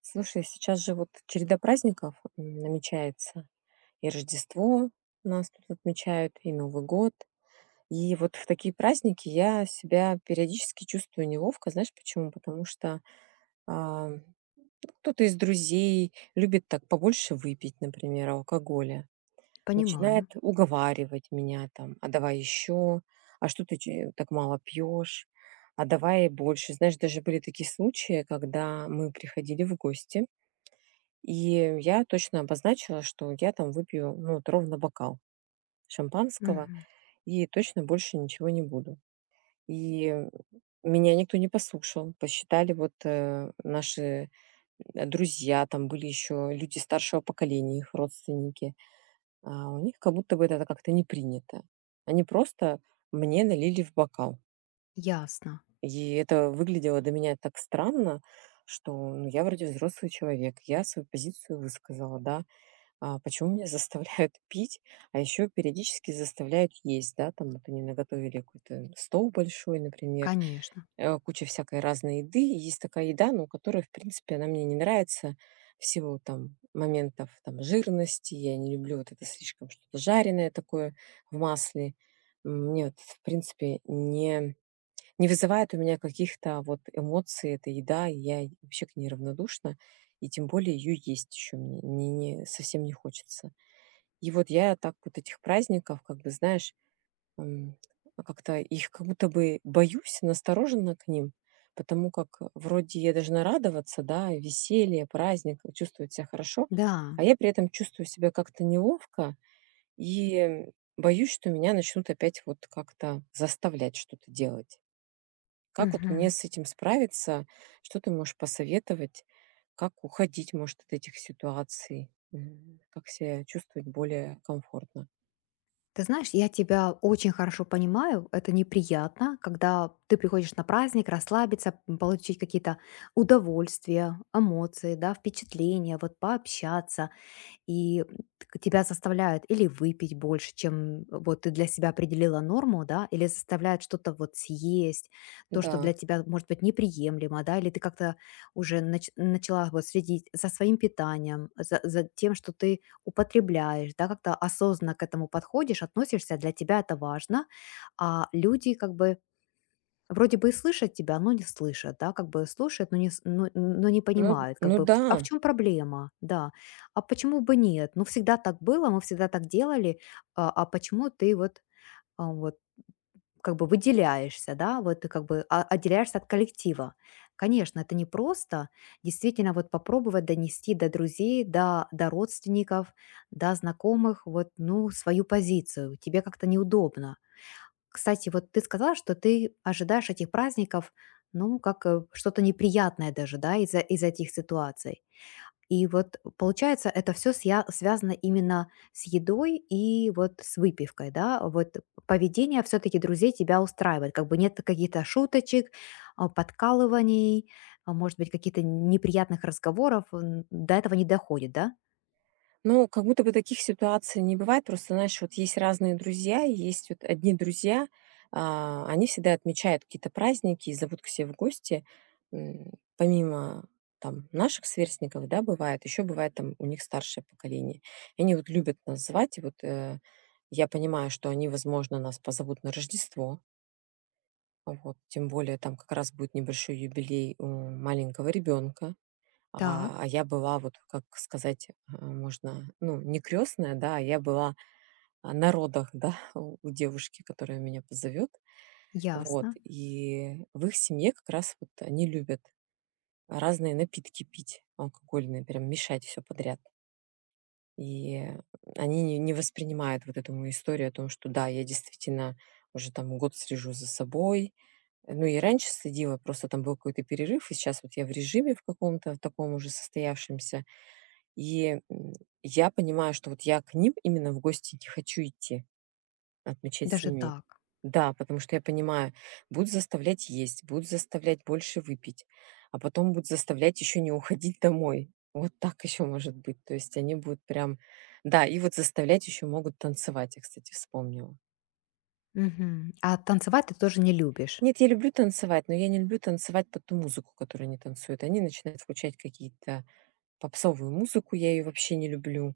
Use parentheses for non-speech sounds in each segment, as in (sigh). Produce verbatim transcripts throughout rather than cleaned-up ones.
Слушай, сейчас же вот череда праздников м, намечается. И Рождество у нас тут отмечают, и Новый год. И вот в такие праздники я себя периодически чувствую неловко. Знаешь почему? Потому что а, ну, кто-то из друзей любит так побольше выпить, например, алкоголя. Начинает Понимаю. уговаривать меня там, а давай еще, а что ты че- так мало пьешь, а давай больше. Знаешь, даже были такие случаи, когда мы приходили в гости, и я точно обозначила, что я там выпью, ну, вот ровно бокал шампанского, Мгм. и точно больше ничего не буду. И меня никто не послушал. Посчитали вот э, наши э, друзья, там были еще люди старшего поколения, их родственники. А у них как будто бы это как-то не принято. Они просто мне налили в бокал. Ясно. И это выглядело для меня так странно, что ну, я вроде взрослый человек, я свою позицию высказала, да. А почему меня заставляют (laughs) пить, а еще периодически заставляют есть, да, там вот они наготовили какой-то стол большой, например, Конечно. э, куча всякой разной еды, и есть такая еда, ну, которая, в принципе, она мне не нравится в силу там моментов там жирности, я не люблю вот это слишком что-то жареное такое в масле. М, мне вот, в принципе, не, не вызывает у меня каких-то вот эмоций эта еда, и я вообще к ней равнодушна, и тем более ее есть еще мне не, не- совсем не хочется. И вот я так вот этих праздников, как бы, знаешь, м, а как-то их как будто бы боюсь, настороженно к ним, потому как вроде я должна радоваться, да, и веселье, праздник, и чувствовать себя хорошо, Да. а я при этом чувствую себя как-то неловко и боюсь, что меня начнут опять вот как-то заставлять что-то делать. Как вот мне Мгм. с этим справиться? Что ты можешь посоветовать? Как уходить, может, от этих ситуаций? М, Как себя чувствовать более комфортно? Ты знаешь, я тебя очень хорошо понимаю. Это неприятно, когда ты приходишь на праздник, расслабиться, м, получить какие-то удовольствия, эмоции, да, впечатления, вот пообщаться. и м, тебя заставляют или выпить больше, чем э, вот ты для себя определила норму, да, или заставляют что-то вот съесть, то, Да, что для тебя может быть неприемлемо, да, или ты как-то уже нач- начала вот следить за своим питанием, за, за тем, что ты употребляешь, да, как-то осознанно к этому подходишь, относишься, для тебя это важно, а люди как бы вроде бы и слышат тебя, но не слышат, да, как бы слушают, но не, с- но, но не ну понимают, как ну бы, в- да. а в чем проблема, да, а почему бы нет, ну, всегда так было, мы всегда так делали, а, а почему ты вот, а, вот, как бы выделяешься, да, вот ты как бы а- отделяешься от коллектива. Конечно, это непросто, действительно, вот попробовать донести до друзей, до, до родственников, до знакомых, вот, ну, свою позицию, тебе как-то неудобно, кстати, вот ты сказала, что ты ожидаешь этих праздников, ну, как э, что-то неприятное даже, да, из-за из этих ситуаций. И вот получается, это все связано именно с едой и вот с выпивкой, да? Вот поведение все-таки друзей тебя устраивает, как бы нет каких-то шуточек, а, подкалываний, а, может быть, каких-то неприятных разговоров, м, до этого не доходит, да? Ну, как будто бы таких ситуаций не бывает. Просто, знаешь, вот есть разные друзья, и есть вот одни друзья, а, они всегда отмечают какие-то праздники и зовут к себе в гости. М, помимо там наших сверстников, да, бывает, еще бывает там у них старшее поколение. И они вот любят нас звать, и вот э, я понимаю, что они, возможно, нас позовут на Рождество, вот, тем более там как раз будет небольшой юбилей у маленького ребенка. А, Так, а я была, вот как сказать, а, можно, ну, не крестная, да, а я была а, на родах, да, (laughs) у у девушки, которая меня позовет. Вот. ясно. И в их семье как раз вот они любят разные напитки пить, алкогольные, прям мешать все подряд. И они не, не воспринимают вот эту мою историю о том, что да, я действительно уже там год слежу за собой. Ну и раньше следила, просто там был какой-то перерыв, и сейчас вот я в режиме в каком-то таком уже состоявшемся. И, м, я понимаю, что вот я к ним именно в гости не хочу идти, отмечать с Даже ними. так. Да, потому что я понимаю, будут заставлять есть, будут заставлять больше выпить, а потом будут заставлять еще не уходить домой. Вот так еще может быть. То есть они будут прям да, и вот заставлять еще могут танцевать, я, кстати, вспомнила. Мгм. А танцевать ты тоже не любишь. Нет, я люблю танцевать, но я не люблю танцевать под ту музыку, которую они танцуют. Они начинают включать какие-то попсовую музыку, я ее вообще не люблю.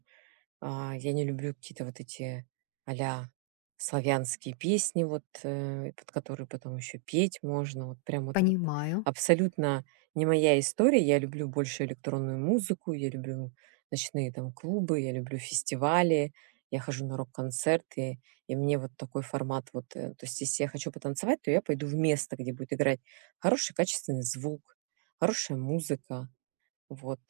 А, я не люблю какие-то вот эти а-ля славянские песни, вот, э, под которые потом еще петь можно. Вот прям это вот Понимаю. абсолютно не моя история. Я люблю больше электронную музыку, я люблю ночные там клубы, я люблю фестивали, я хожу на рок-концерты, и мне вот такой формат вот, э, то есть если я хочу потанцевать, то я пойду в место, где будет играть хороший качественный звук, хорошая музыка, вот.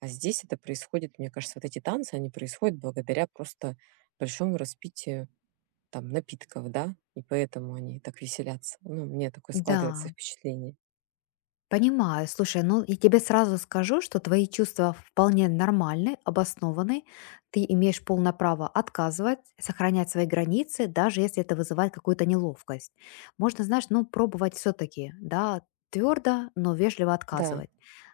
А здесь это происходит, мне кажется, вот эти танцы, они происходят благодаря просто большому распитию там напитков, да, и поэтому они так веселятся. Ну, мне такое Да, складывается впечатление. понимаю. Слушай, ну я тебе сразу скажу, что твои чувства вполне нормальны, обоснованы. Ты имеешь полное право отказывать, сохранять свои границы, даже если это вызывает какую-то неловкость. Можно, знаешь, ну пробовать все-таки, да, твердо, но вежливо Да, отказывать.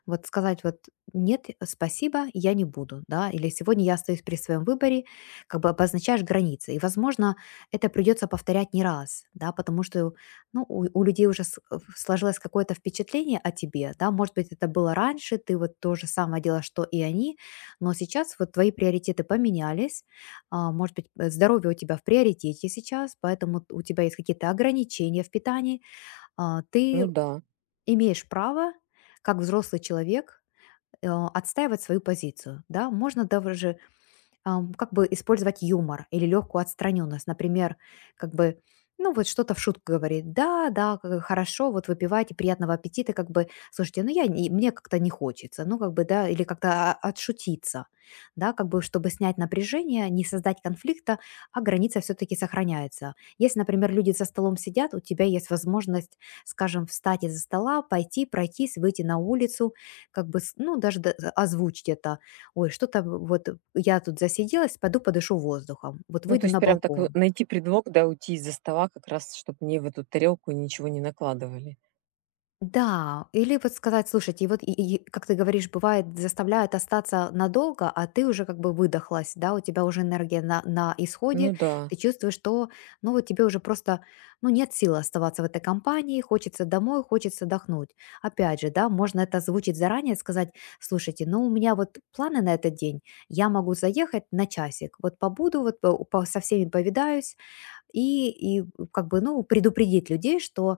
Вот сказать вот нет, спасибо, я не буду, да, или сегодня я остаюсь при своем выборе, как бы обозначаешь границы. И, возможно, это придется повторять не раз, да, потому что ну, у у людей уже с э, сложилось какое-то впечатление о тебе, да. Может быть, это было раньше, ты вот то же самое делала, что и они, но сейчас вот твои приоритеты поменялись. А, может быть, э, здоровье у тебя в приоритете сейчас, поэтому у тебя есть какие-то ограничения в питании. А, ну ты да. имеешь право, как взрослый человек, э, отстаивать свою позицию, да. Можно даже ам, как бы использовать юмор или легкую отстраненность. Например, как бы, ну вот что-то в шутку говорит, да, да, как бы хорошо, вот выпивайте, приятного аппетита, как бы, слушайте, ну я, не- мне как-то не хочется, ну как бы, да, или как-то а, отшутиться, да, как бы, чтобы снять напряжение, не создать конфликта, а граница все-таки сохраняется. Если, например, люди за столом сидят, у тебя есть возможность, скажем, встать из-за стола, пойти, пройтись, выйти на улицу, как бы, с- ну, даже д- озвучить это, ой, что-то вот э, я тут засиделась, пойду подышу воздухом, вот Ну, то выйду есть на прям так э, балкон. найти предлог, да, уйти из-за стола как раз, чтобы мне в эту тарелку ничего не накладывали. Да, или вот сказать, слушайте, и вот, и- и, как ты говоришь, бывает, заставляют остаться надолго, а ты уже как бы выдохлась, да, у тебя уже энергия на, на исходе, Ну да, ты чувствуешь, что, ну, вот тебе уже просто, ну, нет силы оставаться в этой компании, хочется домой, хочется отдохнуть. Опять же, да, можно это озвучить заранее, сказать, слушайте, ну, у меня вот планы на этот день, я могу заехать на часик, вот побуду, вот по- по- со всеми повидаюсь, И и как бы, ну, предупредить людей, что,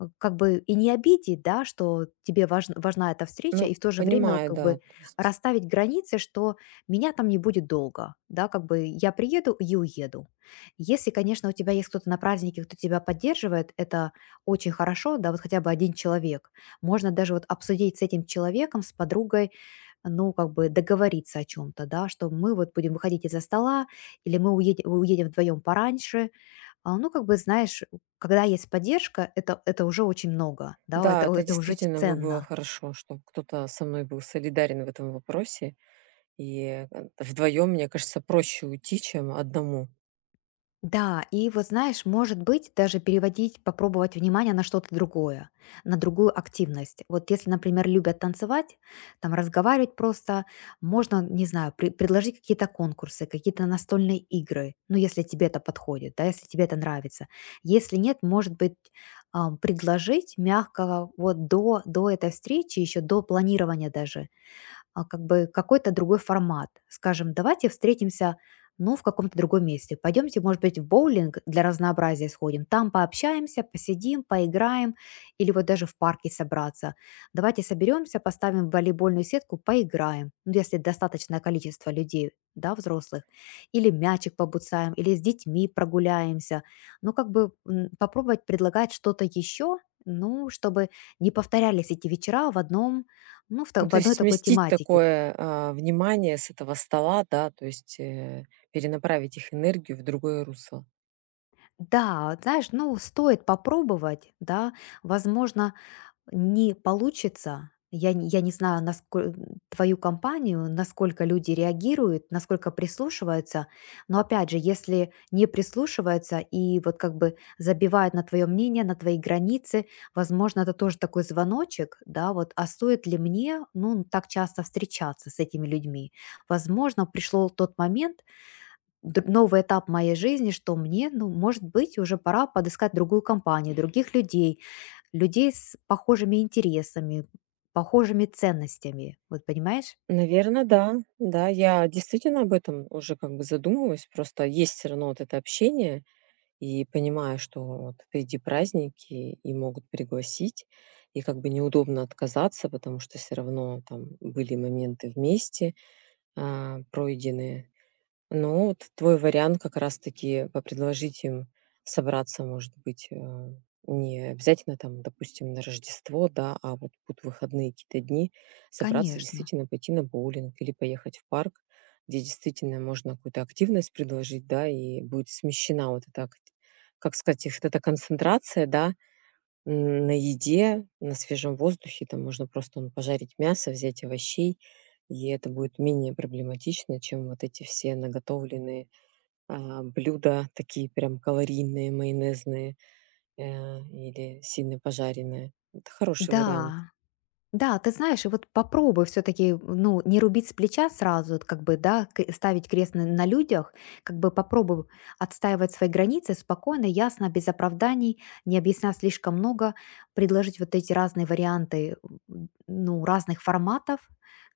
э, как бы и не обидеть, да, что тебе важн важна эта встреча, ну и в то же время понимаю, как да, бы то есть расставить границы, что меня там не будет долго, да, как бы я приеду и уеду. Если, конечно, у тебя есть кто-то на празднике, кто тебя поддерживает, это очень хорошо, да, вот хотя бы один человек. Можно даже вот обсудить с этим человеком, с подругой, ну, как бы договориться о чем то да, что мы вот будем выходить из-за стола или мы уедем уедем вдвоем пораньше, а, ну, как бы, знаешь, когда есть поддержка, это, это уже очень много, да, да, это, это это уже ч- действительно бы было ценно. хорошо, что кто-то со мной был солидарен в этом вопросе. И, э, вдвоем, мне кажется, проще уйти, чем одному. Да, и вот знаешь, может быть, даже переводить, попробовать внимание на что-то другое, на другую активность. Вот если, например, любят танцевать, там разговаривать просто, можно, не знаю, при- предложить какие-то конкурсы, какие-то настольные игры, ну, если тебе это подходит, да, если тебе это нравится. Если нет, может быть, ам, предложить мягкого вот до, до этой встречи, еще до планирования даже а, как бы какой-то другой формат. Скажем, давайте встретимся, ну, в каком-то другом месте. Пойдемте, может быть, в боулинг для разнообразия сходим. Там пообщаемся, посидим, поиграем или вот даже в парке собраться. Давайте соберемся, поставим волейбольную сетку, поиграем. Ну, если достаточное количество людей, да, взрослых. Или мячик побуцаем, или с детьми прогуляемся. Ну, как бы м, попробовать предлагать что-то еще, ну, чтобы не повторялись эти вечера в одном, ну, в, та- Ну, в то есть одной такой сместить тематике. такое, а, внимание с этого стола, да, то есть, э, перенаправить их энергию в другое русло. Да, вот знаешь, ну, стоит попробовать, да, возможно, не получится. Я, не- я не знаю, насколько твою компанию, насколько люди реагируют, насколько прислушиваются. Но опять же, если не прислушиваются и вот как бы забивают на твое мнение, на твои границы, возможно, это тоже такой звоночек, да, вот, а стоит ли мне, ну, так часто встречаться с этими людьми? Возможно, пришел тот момент, Д новый этап моей жизни, что мне, ну, может быть, уже пора подыскать другую компанию, других людей, людей с похожими интересами, похожими ценностями. Вот понимаешь? Наверное, да. Да, я действительно об этом уже как бы задумываюсь. Просто есть все равно вот это общение, и понимаю, что вот впереди праздники, и могут пригласить, и как бы неудобно отказаться, потому что все равно там были моменты вместе, а, пройденные. Ну, вот твой вариант как раз-таки по- предложить им собраться, может быть, э, не обязательно там, допустим, на Рождество, да, а вот будут выходные какие-то дни, собраться Конечно. действительно пойти на боулинг или поехать в парк, где действительно можно какую-то активность предложить, да, и будет смещена вот эта, ак- как сказать, их вот эта концентрация, да, М, на еде, на свежем воздухе. Там можно просто, ну, пожарить мясо, взять овощей, и это будет менее проблематично, чем вот эти все наготовленные, а, блюда, такие прям калорийные, майонезные, э, или сильно пожаренные. Это хороший вариант. Да. Да, ты знаешь, и вот попробуй все-таки, ну, не рубить с плеча сразу, вот как бы, да, к- ставить крест на, на людях, как бы попробуй отстаивать свои границы спокойно, ясно, без оправданий, не объясняя слишком много, предложить вот эти разные варианты, м, ну, разных форматов,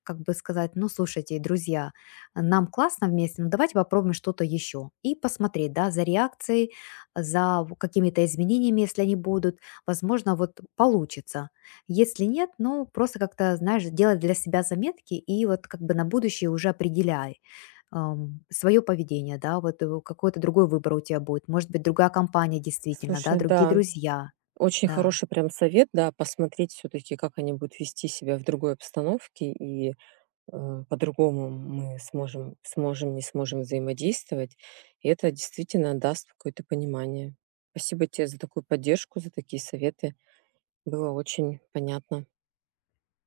как бы сказать, ну, слушайте, друзья, нам классно вместе, но давайте попробуем что-то еще. И посмотреть, да, за реакцией, за какими-то изменениями, если они будут, возможно, вот получится. Если нет, ну, просто как-то, знаешь, делай для себя заметки и вот как бы на будущее уже определяй свое поведение, да, вот э, какой-то другой выбор у тебя будет, может быть, другая компания действительно, да, Слушай, другие да, друзья, очень да. хороший прям совет, да, посмотреть все таки как они будут вести себя в другой обстановке и э, по-другому мы сможем, сможем, не сможем взаимодействовать. И это действительно даст какое-то понимание. Спасибо тебе за такую поддержку, за такие советы. Было очень понятно.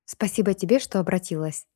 Спасибо тебе, что обратилась.